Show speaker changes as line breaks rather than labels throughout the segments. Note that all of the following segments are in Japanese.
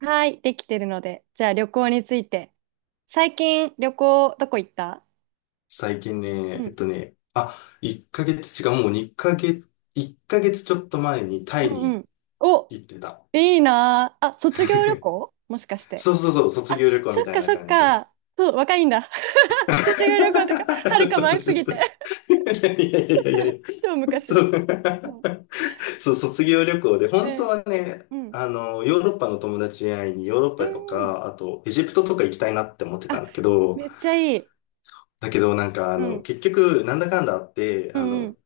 はい、できてるので。じゃあ旅行について。最近旅行どこ行った？
最近
う
ね、
ん。
あ、1ヶ月、違う、もう2ヶ月、1ヶ月ちょっと前にタ
う
イ
んう
に
ん。お、
行ってた。
いいなあ。あ、卒業旅 行もしかして。
そうそうそう、卒
あ、
業旅行
そ
み
っ
たい
か
な
そっ
感じ。
か。そう、若いんだ。
そうそう
卒業旅行とか、はるか
そ
前すぎて。
う。いやいやいやいやいや。
超
そ
昔。
う。
うん。
そう、卒業旅行で、
え
本当
え。
はね、
うん。
ヨーロッパの友達に会いにヨーロッ
う
パと
んうん。
か、あと、エジプトとか行きたいなって思ってた
あ、
んだけど、
めっちゃいい。
だけどなんか、
うん。
結局、なんだかんだあって、
うんうん。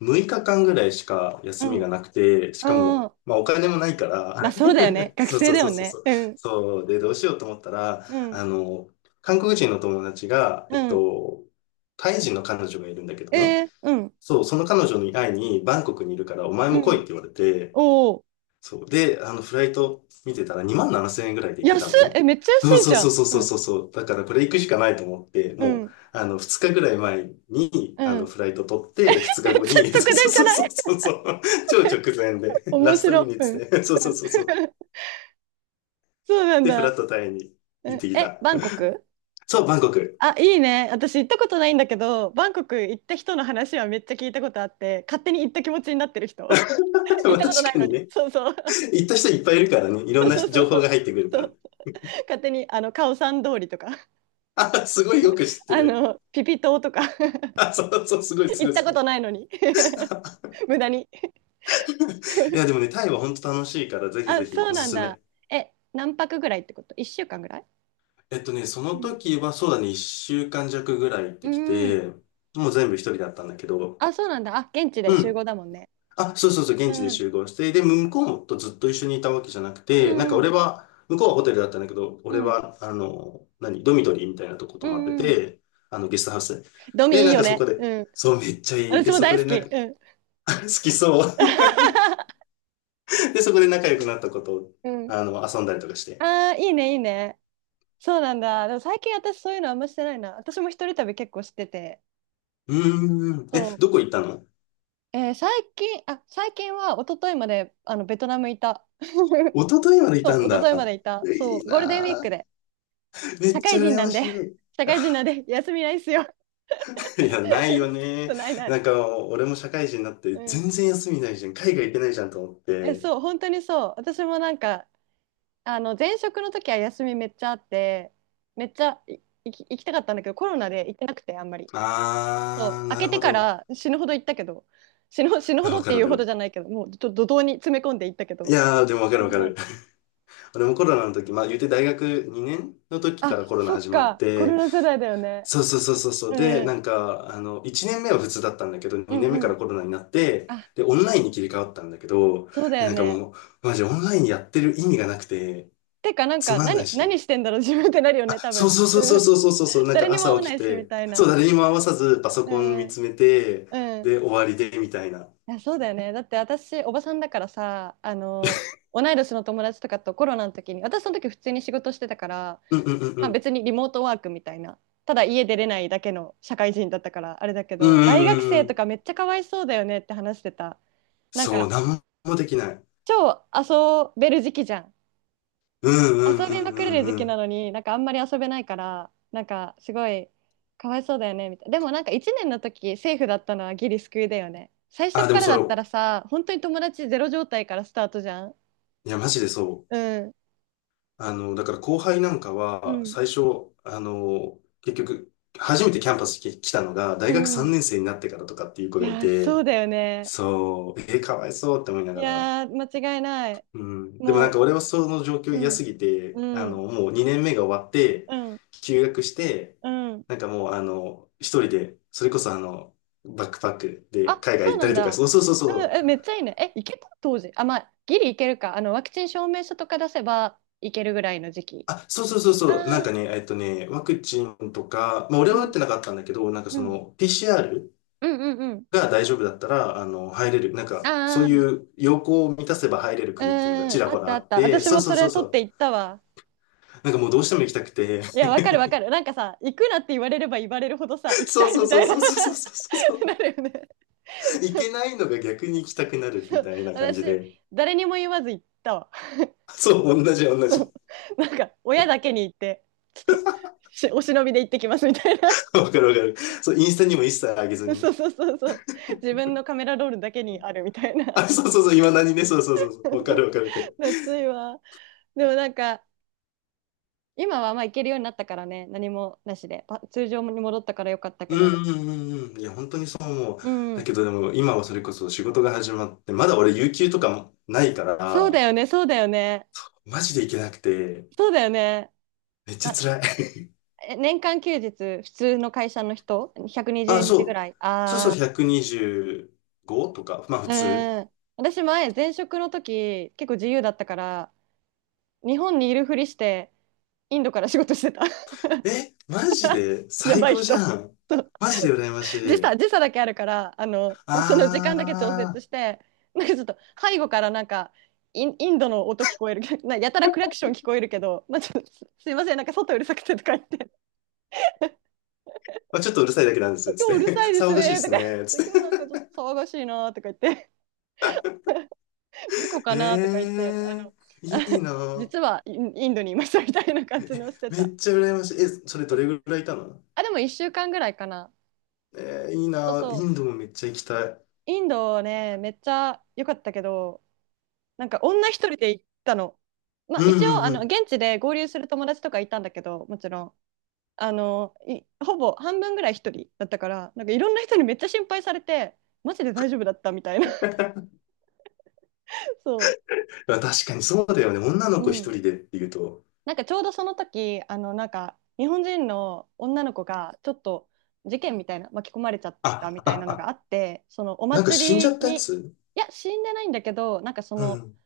6日間ぐらいしか
う
休み
ん。
がな
う
くて、しか
んう
も、
ん。
まあお金もないか
まあ
ら、
そうだよね。学
そう
生
そう
だ
そ
よ
うそう
ね。
そう。
うん。
そう、で、どうしようと思ったら、
うん。
韓国人の友達が、
うん。
タイ人の彼女がいるんだけど
え
ね。
え。うん。
そう、その彼女に会いにバンコクにいるからお前
う
も来いっ
ん。
て言われて、
おお。
そう。で、フライト見てたら2万7千円ぐらいで行けた
安
の
っ
ね。
え、めっちゃ安
そう
い
そ
じ
う
ゃ
そう
ん。
そう
う
そう
ん。
そうそう。だからこれ行くしかないと思って、
う
もう、
ん。
2日ぐらい前に、
うん。
フライト取って、2
め
日
っ
後
ちゃ
に、
直
そう
電じゃ
そう
な
そ
い？
うそうそう、超直前 で、ラ
面
ストミ
白。
ニッ
うん。う
ツ
ん。
で、そうそう そうそう。
そうなん
で、フラ
だ。
ットタイに
う
行っ
ん。
てき
え、
た。
バンコク？
そう、バンコク。
あ、いいね。私行ったことないんだけど、バンコク行った人の話はめっちゃ聞いたことあって、勝手に行った気持ちになってる人。行っ
まあ
たこと
確
ない
か
の
に
に。
ね、
そうそう。
行った人いっぱいいるからね、い ろんな
そうそう
情報
そ
が
う。
入ってくるか
そ
ら。
う、勝手にあのカオさん通りとか、
あ、すごいよく知っ て
あ
る。
のピピ島とか、
あ、そうそう、すごい す
行
ご
っ
い
た
すご
こと
い。
ないのに。 無駄に。
いや、でもね、タイは本当楽しいから、ぜひ
あ、
ぜひ
そう
おす
なん
す
だ。
め。
え、何泊ぐらいってこと？1週間ぐらい？
その時はそうだね、一週間弱ぐらい行って
う
き
ん。
て、もう全部一人だったんだけど、
あ、そうなんだ。あ、現地
う
で集
ん。
合だもんね。
あ、そうそうそう、現地で
うん。
集合して、で、向こうとずっと一緒にいたわけじゃなく
う
て、なんか
ん。
俺は、向こうはホテルだったんだけど、
う
俺
ん。
は、ドミトリーみたいなとこ泊
う
まって
ん。うん。
て、ゲストハウスで。
ド
で、
ミいい
なん
よ
かそこ
ね。
で、
うん。
そう、めっちゃいい。
私
で、
も
そこ
大好
で
き。
なんか、
うん。
好きそう。で、そこで仲良くなったことを、
うん。
遊んだりとかして。
ああ、いいね、いいね。そうなんだ。でも最近私そういうのあんましてないな。私も一人旅結構してて。
うーん。え、
そう。
どこ行ったの？
えー最近、あ、最近は一昨日まであのベトナムいた。
一昨日までいた
そ
ん
う、一昨
だ。
日までいた。そ
いい
う、ゴールデンウィー
な
ク
ぁ。
で。
めっ
社
ち
会
ゃ
人
羨
な
ま
んで、
し い。
社会人 なんで、休みないっすよ。
いや、ないよ
そ
ね。
うないな
な
い。
んか、俺も社会人になって、
うん。
全然休みないじゃん。海外行けないじゃんと思っ
え、
て。
そう、本当にそう。私もなんか、あの、前職の時は休みめっちゃあって、めっちゃい行き、行きたかったんだけど、コロナで行ってなくて、あんまり。そう、
あー、
開
なる
けて
ほ
か
ど。
ら死ぬほど行ったけど、死ぬ、死ぬ
い
ほ
や
ど
わ
っ
か
て
る
い
わ
う
か
ほどじ
る。
ゃないけど、もうちょっと怒涛に詰め込んで行ったけ
い
ど。
やー、でもわかる
そ
わ
う
か
そう。
る。俺もコロナの時、まあ言うて大学2年の時か
あ、
らコロナ
そっ
始まっ
か、コロ
て、
ナ世代だよね。
そうそうそうそうそう。で、
うん、
なんか、1年目は普通だったんだけど、
う
2
ん
年目か
うん。
らコロナになって、
あ、
で、オンラインに切り替わったんだけど、
そうだ
え
よ
なんか
ね。
もう、マジオンラインやってる意味がなくて、
てか、なん
つ
か、
まんない
何、
し。
何してんだろう、自分ってなるよね、多
そう
分。
そうそうそう
うん。
そうそうそうなん
誰
か
にも会
朝
わ
起
な
き
いし、み
て、
たい
そう、
な。
誰にも合わさずパソ
う
コン見
ん、
つめて、
うん。
で、終わりで、みたいな。
いやそうだよね。だって私おばさんだからさあの同い年の友達とかとコロナの時に、私その時普通に仕事してたから、
うんうんうんうん。
リモートワークみたいな、ただ家出れないだけの社会人だったからあれだけ
うん
ど、
う
大学
んうん
生
う
と
ん。
かめっちゃかわいそうだよねって話してた。なん
そう、
か
なんもできない。
超遊べる時期じゃん。
うんうん
遊
う
びまくれ
ん
る
うん
時
う
期な
ん。
のに、なんかあんまり遊べないから、なんかすごいかわいそうだよねみたいな。でもなんか1年の時セーフだったのはギリ救いだよね。最
あ、
初
でも
から
そ
だ
れ
った
を、
らさ、本当に友達ゼロ状態からスタートじゃん。
いや、マジでそ
う
う。
ん
だから後輩なんか
う
は、
ん
最初、結局、初めてキャンパスに来たのが、
う
大学
ん。
3年生になってからとかっていう子
い
がい
やーそ
て、
うだよね。
そう、かわいそうって思いな
い
がら、
やー間違いない。
うん。でもなんか
も
俺はその状況
うう
嫌
ん
すぎて、
うん
もう2年目が終わって、
うん
休学して、
うん。
なんかもう一人で、それこそバックパックで
あ、
海外
そ
行
う
った
な
り
ん
とか、
だ。
そうそうそう
う
そ
ん。え、
う。
めっちゃいいね。え、いけた当時？あ、まあギリいけるか、あのワクチン証明書とか出せばいけるぐらいの時期。
あ、そうそうそうそう。なん
あ
かね、
あ、
ワクチンとか、まあ俺
う
は打っ
ん。
てなかったんだけど、なんか
う
そ
ん。
の PCR
うんうんうん。
が大丈夫だったら、入れる、なんかそ
あ
う
あ、
いう要項を満たせば入れる
う
国っていうのがち
ん。
ら
あ
ほ
っ
ら
たあ
あ
っ
っ
た。
て、
私
そう
も
そ
そ
うそ
れ
うそ
取って
う。
行ったわ。
なんかもうどうしても行きたくて、
いや、わかるわかる。なんかさ、行くなって言われれば言われるほどさ、行き
そ
た
う
い
そう
み
そ
た
う
いな。
そうそうそう
な
そうそう。
るよね。
行
そう
けないのが逆に行きたくなるみ
そう。
たいな感じ
私、
で。
誰にも言わず行ったわ。
そう、同じ同じ。
なんか、親だけに行って、ちょっと、しお忍びで行ってきますみたいな。
わかるわかる。そう、インスタにも一切上げず
そ
に。
うそうそうそう。自分のカメラロールだけにあるみたい な。
あ、そうそうそう、今何ね、そうそうそうそう、わかるわ かるわかる。
夏いわ。でもなんか、今はまあ行けるようになったからね、何もなしで、パ通常に戻ったからよかった
う
けど。
んうんうんうん。いや、本当にそう思う。
う
だ
ん。
けどでも、今はそれこそ仕事が始まって、まだ俺、有給とかもないか
そうだ
ら、
よね、そうだよね。
マジで行けなくて、
そうだよね。
めっちゃ
ま、
辛い。
え年間休日、普通の会社の人、120
あ、
日ぐ
そう。
らい。
そうそう、
ああ、
125とか、まあ普
う
通。
ん。私前、前職の時、結構自由だったから、日本にいるふりして、インドから仕事してた。
え、マジ で
や
最
ばい
高じ
人。
ゃん。
そう、
マジで羨まし
時差、
い。
時差だけあるから、あの、その時間だけ調
あ
節
ー。
して、なんかちょっと背後からなんか、イン、インドの音聞こえる、なやたらクラクション聞こえるけど、まあ、ちょっとすすいません、なんか外うるさくてとか言って、
まあ、ちょっとうるさいだけなんです、
今
つ
日
っ
うる
て。
さい で
騒
す
がしいで
ねと
す
か、
ね、つっ
今日なん
て。
かちょっと騒がしいなとか言って、事故かなとか言って、
ええー、
あ
いいな。
実はインインドにいましたみたいな感じのして
め
た。
っちゃ羨ましい。え、それど
そ
れ
う、
ぐらいいたの？
あ、でも1週間ぐらいかな。
えー、いい
そう
な。
そ
イ
う。
ンドもめっちゃ行きたい。
インドね、めっちゃ良かったけど、なんか女一人で行ったの。まあ
う
一応、
んう
あ
んう
の、
ん。
現地で合流する友達とかいたんだけど、もちろん。あの、いほぼ半分ぐらい一人だったから、なんかいろんな人にめっちゃ心配されて、マジで大丈夫だったみたいな。そ
まあ、確かにそうだよね。女の
う。う
子一
ん。
人でっていうと。
なんかちょうどその時、あの、なんか日本人の女の子がちょっと事件みたいな、巻き込まれちゃった
あ、
み
あ、
たいなのがあ
あ、
って、そのお
なんか死んじゃ
祭り
ったや
に、い
つ？
や、死んでないんだけど、なんかそ
う
の、
ん。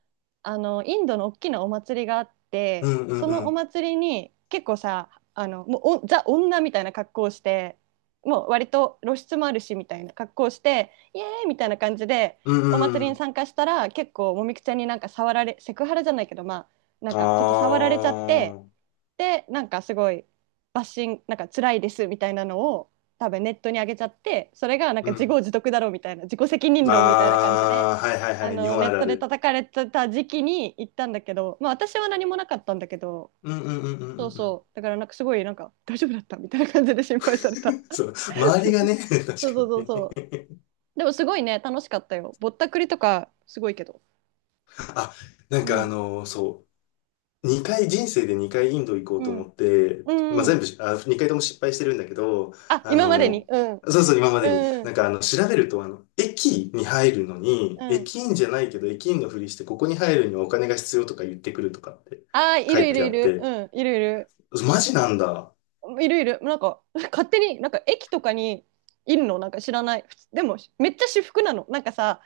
あのインドの大きなお祭りがあっ
う
て、
んう
そ
んう
のお
ん。
祭りに結構さ、あのもうおザ女みたいな格好をして、もう割と露出もあるしみたいな格好をして、イエーイみたいな感じで
う
お祭
んう
りに
ん。
参加したら、結構もみくちゃんになんか触られ、セクハラじゃないけど、まあな
あ
んかちょっと触られちゃって、
あ。
でなんかすごいバッシング、なんか辛いですみたいなのを多分ネットに上げちゃって、それがなん
う
か自業
ん。
自得だろうみたいな、自己責任論みたいな感じで、
ああ、はいはい
あ
はい。日
の
本
ネ
あ
ッ
るあ
トで
る。
叩かれてた時期に行ったんだけど、まあ、私は何もなかったんだけど。
うんうんうんうん
そう
うんうん。
そう、だからなんかすごい、なんか大丈夫だったみたいな感じで心配された。
そう。周りがね、確か
そうそうそう
にね。
そう。でもすごいね、楽しかったよ。ぼったくりとかすごいけど。
あ、なん
う
か
ん
そう、2回、人生で2回インド行こう
う
と
ん
思って、まあ、
う
全
ん。
部し、あ、2回とも失敗してるんだけど、
あ、
あ
今までに？
の、
うん。
そうそう、今までに、
う
な
ん
んか調べると、駅に入るのに、
うん。
駅員じゃないけど、駅員のふりして、ここに入るにはお金が必要とか言ってくるとかって
ああ、い
書い
るい
て
る
あ
い
っ
る。
て、
うん、いるいる。
マジなんだ。
いる、なんか勝手になんか駅とかにいるの。なんか知らない？普通でもめっちゃ私服なの、なんかさ。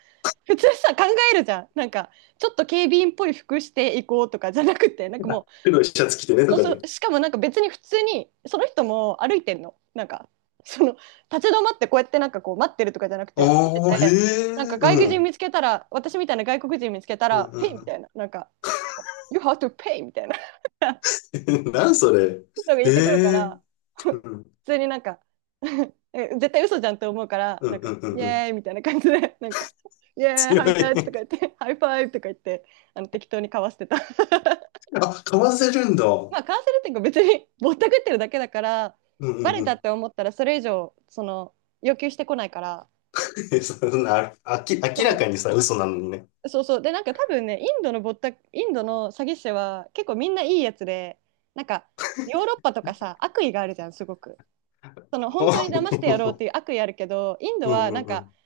普通さ考えるじゃん、なんか、ちょっと警備員っぽい服していこうとかじゃなくて、なんかも
あ、
う。
黒いシャツ着てねと
そう
か
そ
で。
う、しかもなんか別に普通にその人も歩いてんの。なんかその立ち止まってこうやってなんかこう待ってるとかじゃなく
あ
て、歩いて
あ、へ
て、なんか
え、
外国
う
人
ん。
見つけたら、私みたいな外国人見つけた
うん
ら「Hey」
う
みた
ん
いな、なんか「You have to pay」みたいな
うん。なんそれ。
のが
え
言ってくるか
え。
ら、
う
普
ん
通になんか、 え絶対嘘じゃんって思うから、
う
な
ん
ん
う
か、
んうん
イ
うん。
エーイみたいな感じで、なんか、イエーイ、
強
ハイタッチと
い。
か言って、ハイファイブとか言って、あの適当に交わしてた。
あ、かわせるんだ。うん
まあ、カウンセルっていうか別にぼったくってるだけだから、
う
バ
ん
レ
う
た
ん。
って思ったらそれ以上、その、要求してこないから。
そんな、ああき、明ら
そ
かにさ、嘘なのにね。
う。そうそう。で、なんか多分ね、インドの詐欺師は結構みんないいやつで、なんか、ヨーロッパとかさ、悪意があるじゃん、すごく。その本当に騙してやろうっ
お
てい う悪意あるけど、インド
う
は
んう
な
ん
ん
う
か
ん。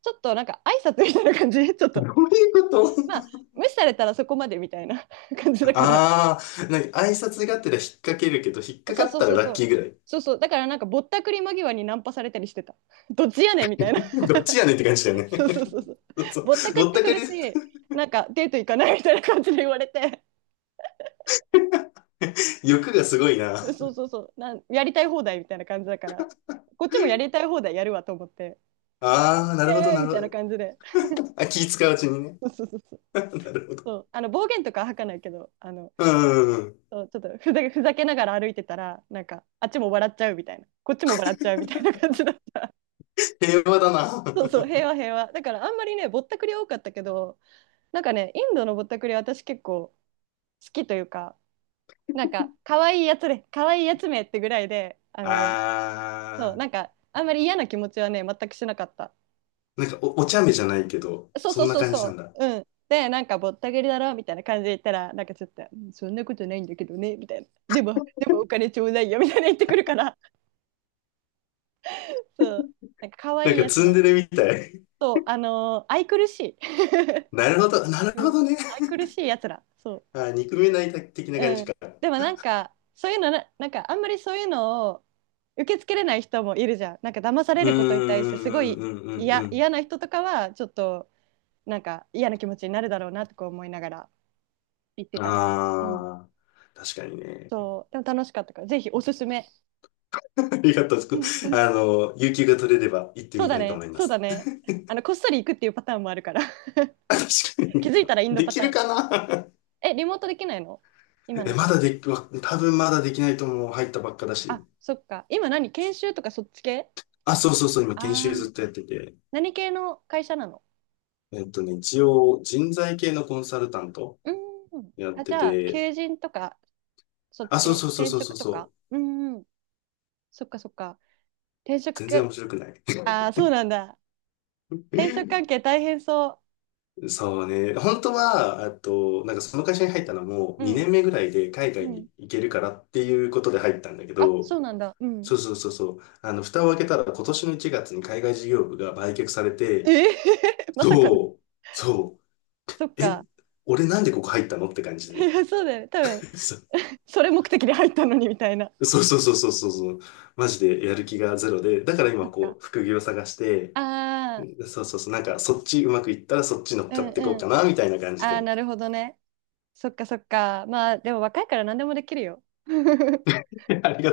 ちょっとなんか挨拶みたいな感じ ちょっ
どうい
と
うこと？
まあ無視されたらそこまでみたいな 感じだから。
あ あー、なんか挨拶がてら引っ掛けるけど、引っかか
そう
っ
そう
たら
そう
ラッ
そう
キーぐらい。
そう。そうだからなんかぼったくり間際にナンパされたりしてた。どっちやねんみたいな。
どっちやねんって感じだよ ね。
そうそうそうそう。
そうそう。
ぼったく
ぼ
っ
っ
て
た
く
く
る
り、
し、なんかデート行かないみたいな感じで言われて、
欲がすごいな。
そうそうそう、なんやりたい放題みたいな感じだから、こっちもやりたい放題やるわと思って、
ああ、な
イ
るほど、
エーイ
な
みたいな
る
感じで。
ほど。あ、気使ううちにね。
そうそうそうそう
なるほど。
そう、あの暴言とか吐かないけど、あの
うんうんうん。
そう、ちょっとふざけながら歩いてたら、なんか、あっちも笑っちゃうみたいな、こっちも笑っちゃうみたいな感じだった。
平和だ
そうそう、
な。
平和平和。だからあんまりね、ぼったくり多かったけど、なんかね、インドのぼったくりは私結構好きというか、なんか、可愛いやつで、可愛いやつめってぐらいで、あの、そう、
ああ、
なんか、あんまり嫌な気持ちはね、全くしなかった。
なんかお茶目じゃないけど、
そう
そ
そ
ん
う
な
そう
感じな
そ
んだ。
う、うん。で、なんかぼったくりだろみたいな感じで言ったら、なんかちょっと、うん、そんなことないんだけどね、みたいな。でも、でもお金ちょうだいよみたいな言ってくるから、そう、なんか可
なん
愛い
か
やつ
ツン
なん
デ
だ
レ
よ。
みたい。
そう、あのー愛くるしい
なるほど、な る
う
ほ
ん、
どね。
愛くるしいやつらそ
あ、憎めない的な
う。
感じ
うん、
か。
でもなんかそういうのな、なんかあんまりそういうのを受け付けれない人もいるじゃん。なんか騙され
う
ることに対してすご
んうん
い
うんうんうんう
嫌
ん。
嫌な人とかはちょっとなんか嫌な気持ちになるだろうなとか思いながら言ってたね。うん、
ああ、確かにね。
そうでも楽しかったからぜひおすすめ。
ありがとう。
うんうん。
有給が取れれば行って
そう
み
だ
たいと
ね
思いま
そうだ
す。
ね、あのこっそり行くっていうパターンもあるから。
確か
気
に。
づいたらインド
で
パ
き
タ
る
ーン。
かな？
え、リモートできないの、 今
え、
の仕
まだ
事？
でき、わ多分まだできないと思う。入ったばっかだし。
あ、そっか。今何研修とかそっち系？
あ、そうそうそう。今、研修
ああー、
ずっとやってて。
何系の会社なの？
一応、人材系のコンサルタント
うーん。
やっ
あ、じ
て
ゃあ、
て。
求人とか、そっち
あ、そう
系
そうそう
転
そう
職
そう
とか、
そう。
うんうん。そっかそっか。転職
全然
系、
面白くない。
ああ、そうなんだ。転職関 係大変そ
そうね。本当は、あと、なんかその会社に入ったのも
う。うん、
2年目ぐらいで海
う
外
ん。
に行けるからっていうことで入ったんだけ
あ、
ど、
そうなんだ。うん。
そうそうそうそう。蓋を開けたら今年の1月に海外事業部が売却され
え
て、
ー まさかの。
そう、そ
そっ
う、え、
か。
俺なんでここ入ったのって感じ
い
で。
や、そうだよね。多分、それ目的で入ったのにみたいな。
そうそうそうそうそうそうそう。マジでやる気がゼロで、だから
そ
今
っか。
こう、副業探して、
ああ、
そうそうそう、なんかそっちうまくいったらそっち乗っ
う
か
ん
っていこう
うん。
かな、みたいな感じ
ああ、な
で。
るほどね。そっかそっか。まあ、でも若いから何でもできるよ。う
ありが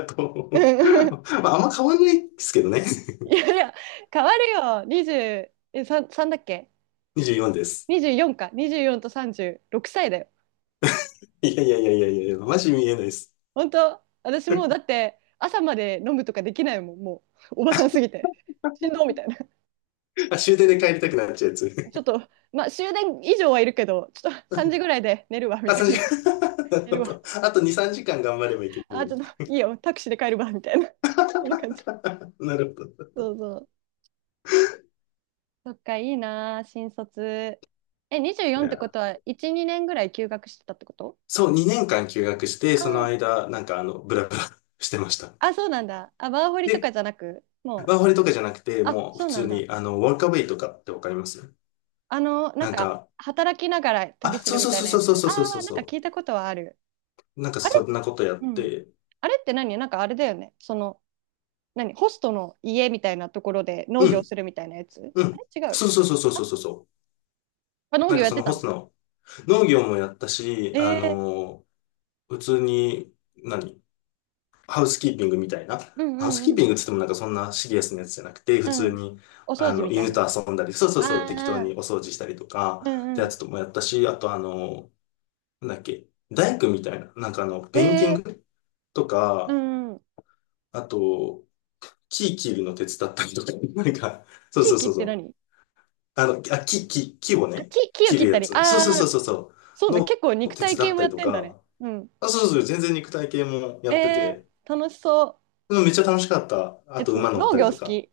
ん、
とう。まあ、あんま変わんないですけどね。
いやいや、変わるよ。20、え、3、3だっけ？
24です。
24 か。24と36歳だよ。
いやいやいやいやいや、マジ見えないです。
本当私もうだって朝まで飲むとかできないもん。もう、おばさんすぎて。しんどみたいな。
あ、終電で帰りたくなっちゃうや
ちょっ
つ。
と、まあ終電以上はいるけど、ちょっと3時ぐらいで寝るわ、み
あ、
たい
3
な。
時間。なる
寝
ほ
るわ。
ど。あと2、3時間頑張ればいける
あ、
の
ちょ
に。
っといいよ。タクシーで帰るわ、みたいな。そんな感じ。
なるほど。
そ
い
うそう。そっか、いいなあ、新卒。え、
や
24ってこ
ー、
とは、1、2年ぐらい休学してたってこと？
そう、2年間休学して、
あ
その
ー、
間、ブラブラ してました。
あ、そうなんだ。あ、ワーホリと
で、
かじゃなく、もう、
ワーホリとかじゃなくて、
あ、
もう普
そうな
通
んだ。
に、ワーカーウェイとかってわかります
あの、なん
なん
か、
か、
働きながら
あ、
旅す
そ
る
う
み
そう
たい
そ
なや
うそ
つ。
う
あ
そうそうそ
あ、
う
なんか
そ
聞いたことはある。
う。なんか
あ
そ
れ、
んなことやっ
うん。
て、
あれって何？なんかあれだよね。その、何、ホストの家みたいなところで
う
農業
ん、
するみたいなやつ、
う
あ
ん。
れ違う？
そうそうそうそうそうそう。
あ、農
なん
業
か
やっ
その
て
ホ
た
ス
の？
トの農業もやったし、
ええ
普通に、ハウスキーピングみたいな。
ー、うん
ハウス
うん
キ
う
ーピ
ん。
ングって言ってもなんかそんなシリアスなやつじゃなくて、普
う
通
ん。
に、
お掃除みたい
犬
な。
と遊んだり、そうそうそう、適当
ああ、
にお掃除したりとか、
う
って
んう
や
ん。
つともやったし、あとあの、なんだっけ、大工みたいな、
え
ペインティン
ー、
グと
う
か、
ん。
あと、木切るの手伝ったりとか、なんか、そう
地
そう
域
そう
っ
そ
て
う。
何？
あの、木を
あ、
ね、
木を
切
切
る
った
や
り。
つ。そうそう
ああ、
そうそうそ
そ
う。
うね。
の
結構
を
肉
手
体
伝
系
っ
も
た
や
り
っ
と
てんだね。
か、
うん。
あ、そうそう、全然肉体系も
え
やってて、
ー、楽しそう。
うんめっちゃ楽しかった。あ
え、
と
つ
馬乗っ
農
たり
業好
とか。
き。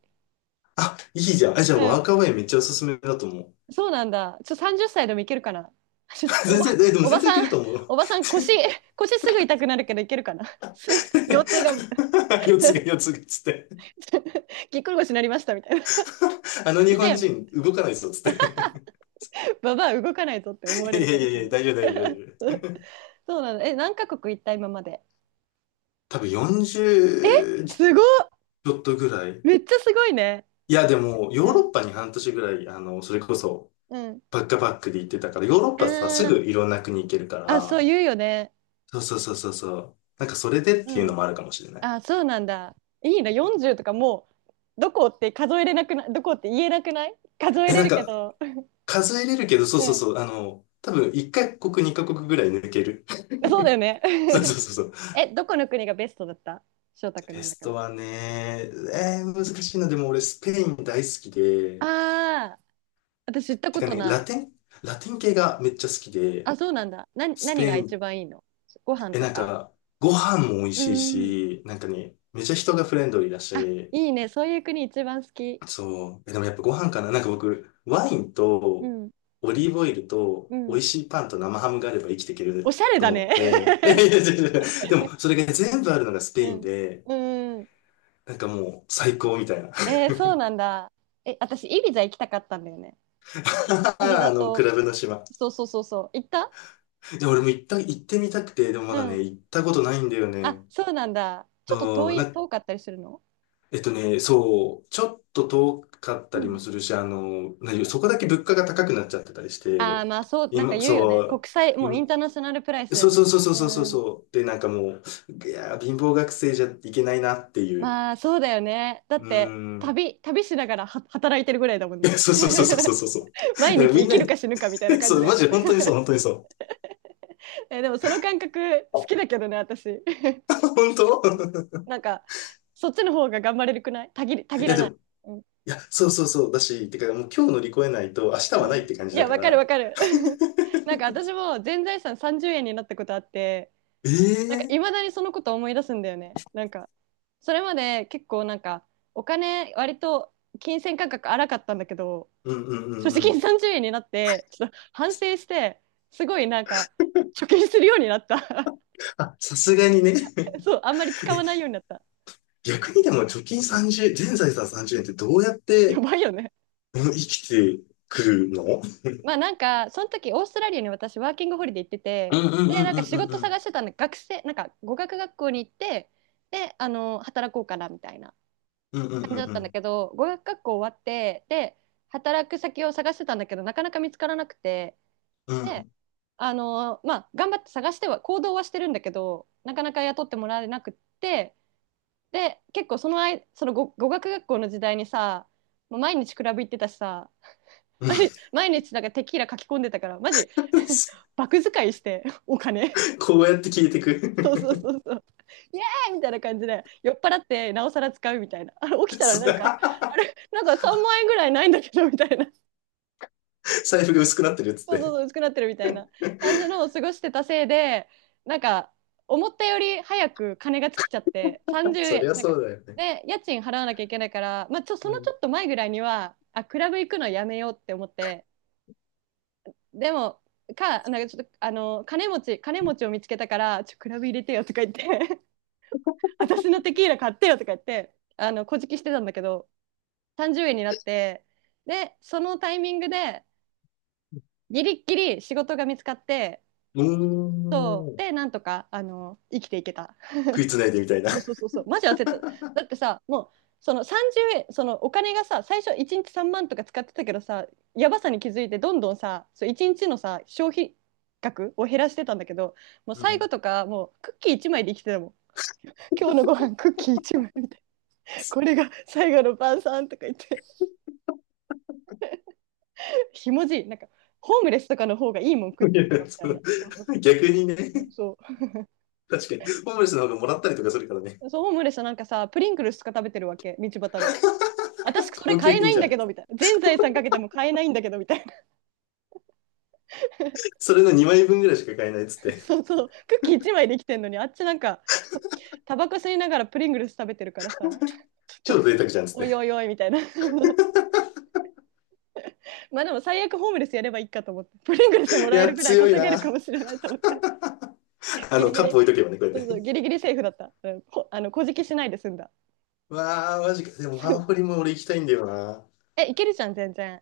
あ、いいじゃん。あ、じゃあ
う
ワ
ん。
ークアウェイめっちゃおすすめだと思う。
そうなんだ。ちょ、30歳でもいけるかな。ちょ お
全然、
ば、
え、でも
お
全
ば
然い
さ
け
ん、
ると思う。
おばさん腰、腰すぐ痛くなるけどいけるかな。すいません。腰痛がみたい
四つがつっ
な。
て。
ぎっくり腰になりましたみたいな。
あの日
首だ
本
よね。
人動かないぞつって。
ババア動かないぞって思 わ
いや
れるか
い
もし
やい
れ
や、
な
大
い。
丈夫大丈夫大丈夫。
そうなの。え、何カ国行った今まで？
多分40ち
すごっ、
ょっとぐらい。
めっちゃすごいね。
いや、でも、ヨー
うん、
ロッパに半年ぐらい、それこそ、
うん。
バックパックで行ってたから、ヨーロッ
あ
パさ、すぐ
ー、
いろんな国行けるか
あ、そう
ら、
言うよね。
そうそうそうそうそう。なんかそれでっ
う
ていうの
ん。
もあるかもしれない。
あ、そうなんだ。いいな、40とかもう、どこって数えれなくない？どこって言えなくない、数え
え、
れ
なん
るけ
か
ど。
数えれるけど、そう
う
そう
ん。
そう、多分1カ国、2カ国ぐらい抜ける。
そうだよね。
そうそうそう そう。
え、どこの国がベストだった？翔太くん
ベ
の
ス
中
ト
で。
はね、難しいな。でも俺スペイン大好きで、
ああ、私行った
て
こ
か
と
ね、
な
ラ
い。
テン、ラテン系がめっちゃ好きで、
あ、そうなんだ。な、
ス
何
ペ
が
イ
一
ン、
番いいの？ご飯
え、
と
なん
か。
か、ご飯も美味
う
しい
んうん。
し、なんかね、めっちゃ人がフレンドリーだ
あ、
し、
いいね。そういう国一番好き。
そう。えでもやっぱご飯かな。なんか僕、ワイン
う
と
ん。
オリーブオイルと
う
美味
ん。
しいパンと生ハムがあれば生きていけ
お
る
しゃれ
と
だ
思っ
ね。
て。いやいや いやいやでも、それが全部あるのがスペ
う
イン
ん。
で、
うん。
なんかもう最高みたいな。
えー、そうなんだ。え、私、イビザ行きたかったんだよね。イビザ
ク
と、
ラブの島。
そうそうそうそう。行った？
で、俺も行ってみたくて、でもま
う
だね、
ん。
行ったことないんだよ
あ、
ね。
そうなんだ。ちょっと
そ
遠
う、
い、
な、
遠かったりするの？
えっとね、そう、ちょっと遠かっ
う
たり
ん。
もするし、そこだけ物価が高くなっちゃってたりし
ああ、
て、
まあそう、なんか
今、
言うよね。
そう、
国際、もうイ
今、
ンターナショナルプライスだよ
そうそう
ね。
そうそうそうそう
うん。
そう。で、なんかもう、いやー、貧乏学生じゃいけないなっていう。
まあそうだよね。だ
う
っ
ー
て、
ん。
旅しながらは働いてるぐらいだもん
いや
ね。
そうそうそうそう そうそう。だ
毎
か
日
らみん
生
な
きる
に、
か死ぬかみたいな 感
そ
じ
う、
だよ
マ
ね。
ジ、本当にそう、本当にそう。
え、でもその感覚好きだけどね、私。
本当
なんか、そっちの方が頑張れるくない、たぎり、た
い
ぎ
や、
ら
で
ない。
も、
うん
いや、そうそうそう。だし、てか、もう今日乗り越えないと、明日
う
はない
ん、
って感じ
い
だ
や、
か
わかるわ
ら。
かる。なんか私も全財産30円になったことあって、なんかい
ええ
まだにそのこと思い出すんだよね。なんか、それまで結構なんか、お金割と金銭感覚荒かったんだけど、
うんうんう
所
ん
持
う
金
ん。
30円になって、ちょっと反省して、すごいなんか、貯金するようになった。
あ、さすがにね。
そう、あんまり使わないようになった。
逆にでも、貯金
うん、
30、全財産30円ってどうやっ
や
て、
ばいよね。
うん生きてくるの？
まあ、なんかその時オーストラリアに私ワーキングホリデー行って
う
て、
んうんう
で
ん
なん
う
か
ん
仕
うん
事
うん。
探してたんで、学生、なんか語学学校に行って、であの働こうかなみたいな
うんうん
感じ
う
だ
ん
っ
う
たんだ
ん。
けど、語学学校終わって、で働く先を探してたんだけど、なかなか見つからなくて、
う
で
ん。
あのまあ頑張って探しては行動はしてるんだけど、なかなか雇ってもらえなくって、で結構その間、その語学学校の時代にさ、もう毎日クラブ行ってたしさ、毎日毎日なんかテキーラ書き込んでたから、マジ バク使いしてお金。
こうやって消えて
そうそう
く。
そうそう、イエーイみたいな感じで酔っ払ってなおさら使うみたいな、あれ起きたらなんかあ れなんか3万円ぐらいないんだけどみたいな、
財布が薄くなってるっつっ
そうそう
て。
そう薄くなってるみたいな感じのを過ごしてたせいで、なんか思ったより早く金が尽きちゃって30
そり
円
ゃ
なんか。
そうだよね。
で家賃払わなきゃいけないから、まあ、そ
う
の
ん。
ちょっと前ぐらいには、あ、クラブ行くのやめようって思って、でも、かなんか、ちょっとあの金持ちを見つけたから、クラブ入れてよとか言って、私のテキーラ買ってよとか言って、あの、こじきしてたんだけど、30円になって、で、そのタイミングで、ギリッギリ仕事が見つかって、
うーん。
で、なんとか、あの、生きていけた。
食いつないでみたいな。
そうそうそう、マジ焦った。だってさ、もう、その30円、そのお金がさ、最初1日3万とか使ってたけどさ、やばさに気づいて、どんどんさ、そう1日のさ、消費額を減らしてたんだけど、もう
う
最後
ん。
とか、もうクッキー1枚で生きてたもん。今日のご飯クッキー1枚みたいな、これが最後の晩餐とか言って。ひもじい、なんかホームレスとかの方がいいもん食っ
い
てるだろ
や
みた
そ
い
の
な。そうそうそ
逆にね、
う、うん、そ
確かに、ホームレスの方がもらったりとかするからね、
うそう、ホームレスはなんかさプリンクルスとか食べてるわけ道端で、私それ
高
買
級
えな
品
い
じ
ん
ゃ
だけど
ん。
みたいな、全財産かけても買えないんだけどみたいな。
それの2枚分ぐらいしか買えないっつっ て、
そうそう、クッキー1枚できてんのにあっちなんかタバコ吸いながらプリングルス食べてるからさ、ちょっ
超
と、
贅沢じゃんっつっ
おいお
て。
いおいみたいな。 まあでも最悪ホームレスやればいいかと思って、プリングルスも
い
らえ
や、
るぐらい
強い
稼げ
な。
るかもしれないと思って。 ギリギ
カップ
リ、
置いとけばね、こう
そ
やっ
うそう、
て。
ギリギリセーフだった、うん、あの小じきしないで済んだ。
わあ、マジか。でも、ワーホリも俺行きたいんだよな。
え、いけるじゃん、全然。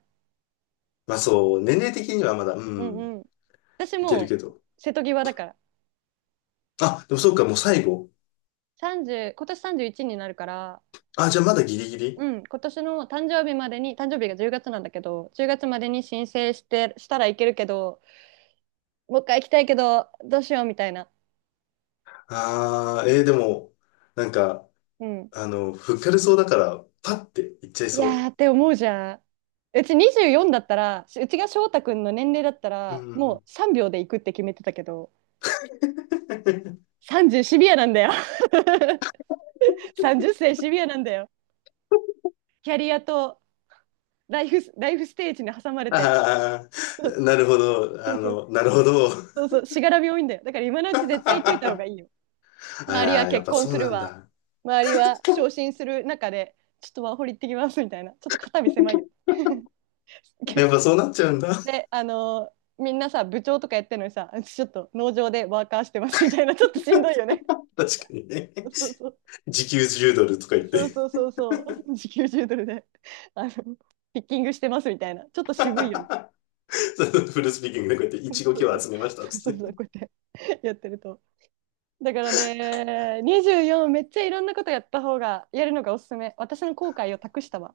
まあそう、年齢的にはまだ、う
うん
ん、
うん。私
いける
も
け
う
ど。
瀬戸際だから。
あ、でもそうか、もう最後。
30、今年31になるから、
あ、じゃあまだギリギリ。
うん、今年の誕生日までに、誕生日が10月なんだけど、10月までに申請してしたらいけるけど、もう一回行きたいけど、どうしようみたいな。
ああー、えー、でも、なんか、
うん。
あの、ふっかるそうだから、パッていっちゃい
い
そ
やーって思うじゃん。うち24だったら、うちが翔太くんの年齢だった
う。う
ら、もう
ん。
3秒で行くって決めてたけど、30シビアなんだよ。30歳シビアなんだよ。キャリアとライフステージに挟まれて。
あ あ、なるほど。なるほど。
そうそう、しがらみ多いんだよ。だから今の うち絶対言っていた方が
あ
いいよ。
あ、
周りは
やっ
結
ぱ
婚
そ
す
う
る
なん
わ、
だ。
周りは昇進する中で、ちょっとワーホリ行ってきますみたいな、ちょっと肩身狭いよ。
や っぱそうなっちゃうんだ。
で、みんなさ、部長とかやってるのにさ、ちょっと農場でワーカーしてますみたいな、ちょっとしんどいよね。
確かにね。
そうそう
時給10ドルとか言って、
そうそうそうそう、時給10ドルで、あの、ピッキングしてますみたいな、ちょっと渋いよね。
そのフルスピーキングでこうやってい
そ
ちごき
うそ
を
う
集めましたっ
そう
つ
そう
っ
そ
て。
う、こうやってやってると。だからね、24めっちゃいろんなことやった方が、やるのがおすすめ。私の後悔を託したわ。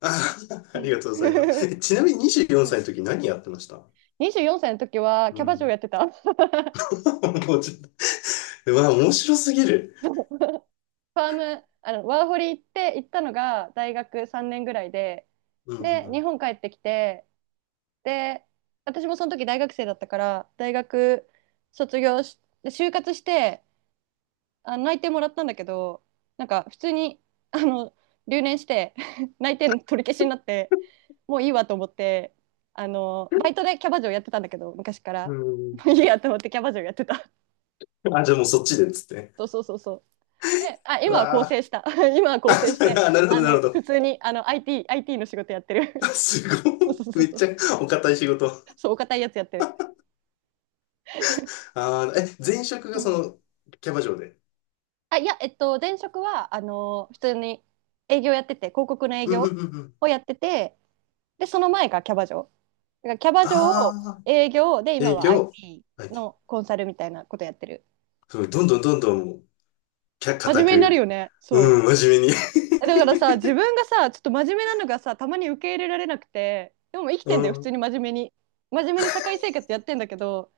ああ、あ
う
り
ん。
がとうございます。えちなみに24歳の時何やってました
24歳の時は
う
キャバ嬢や
ん。
ってた。
もうちょっと、うわ、面白すぎる。
そう、ファーム、あの、ワーホリ行ったのが大学3年ぐらいで、
うんう
で、日
ん
本帰ってきて、で、私もその時大学生だったから、大学卒業し、で就活して、あの内定もらったんだけど、なんか普通に、あの、留年して 内定の取り消しになって、もういいわと思って、あのバイトでキャバ嬢やってたんだけど昔か
う
ら、
ん。
もういいやと思ってキャバ嬢やってた。
あ、じゃあもうそっちでっつって。
そうそうそうそう、で、あ、
う
今は更生
わ
した。 今は更生し
ー
て、
あ。なるほど、
あ
なる
の
ほど。
普通に、あの IT の仕事やって る。
すごい。
そうそう そ
め
う
っ
そ
ち
う
ゃお堅い仕事。
そう、お堅いやつやってる、
え、前職
う
がそ
ん、
の、キャバ嬢で。
いや前職はあの普通に営業やってて、広告の営
うんう
業
んうんうん。
をやってて、でその前がキャバ嬢。だからキャバ嬢を、
ああ、
営業で、今
営
は
業。はい。
IT のコンサルみたいなことやってる。
そごどんどんどんどんもう、
真
固
面目になるよ
く。
ね。そ
うん、
う
真面目に。
だからさ、自分がさちょっと真面目なのがさたまに受け入れられなくて、でも生 き
う
てんだよ、普通
ん。
に真面目に。真面目に社会生活やってんだけど、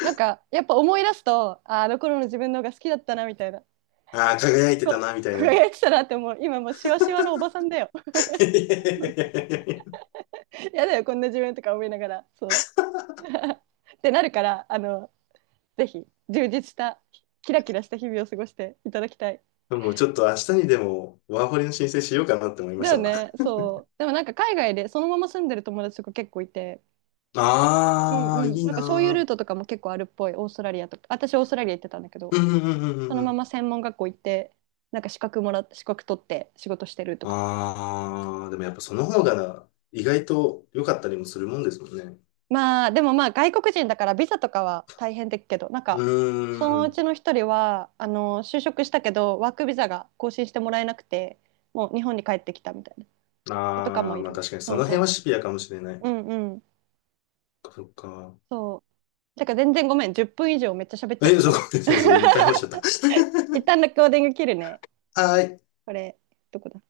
なんかやっぱ思い出すと、あ、あの頃の自分の方が好きだったなみたいな、
ああ、輝いてたな、みたいな。
輝いてたなって思う。今もうシワシワのおばさんだよ。
いやいやいやいやい
やだよこんな自分とか思いながら、そうってなるから、あのぜひ充実したキラキラした日々を過ごしていただきたい。
やもうちょっと明日にでも、ワーホリの申請しようかなって思いま
だ
し
よ
たわ。
ね。そうでもなんか海外でそのまま住んでる友達とか結構いて、うん
ああ、
う
い
ん、
い
なんかそういうル
な
ートとかも結構あるっぽい。オーストラリアとか、私オーストラリア行ってたんだけ
ー。う
ど、
んうんうんう
そ
んう
のま
ん。
ま専門学校行って、なんか資格取って仕事してるとか。
ああ、でもやっぱその方が意外と良かったりもするもんですもんね。
まあでもまあ外国人だからビザとかは大変だけど、なん
う
か、そ
ー
のう
ん。
ちの一人はあの就職したけどワークビザが更新してもらえなくて、もう日本に帰ってきたみたいな子とか
あ
も
あ、
い
まあ
る。
確かにそ
そう
の辺は
そ
シビアかもしれない。
う、うんうん。
そっか。
そうだから、全然ごめん、10分以上めっちゃ喋っちゃっ
え、
て
そう
た
ご
わ。
めんなさい。いっぱい 話しちゃった。
一 旦のコーディング切るね。
はーい。
これどこだ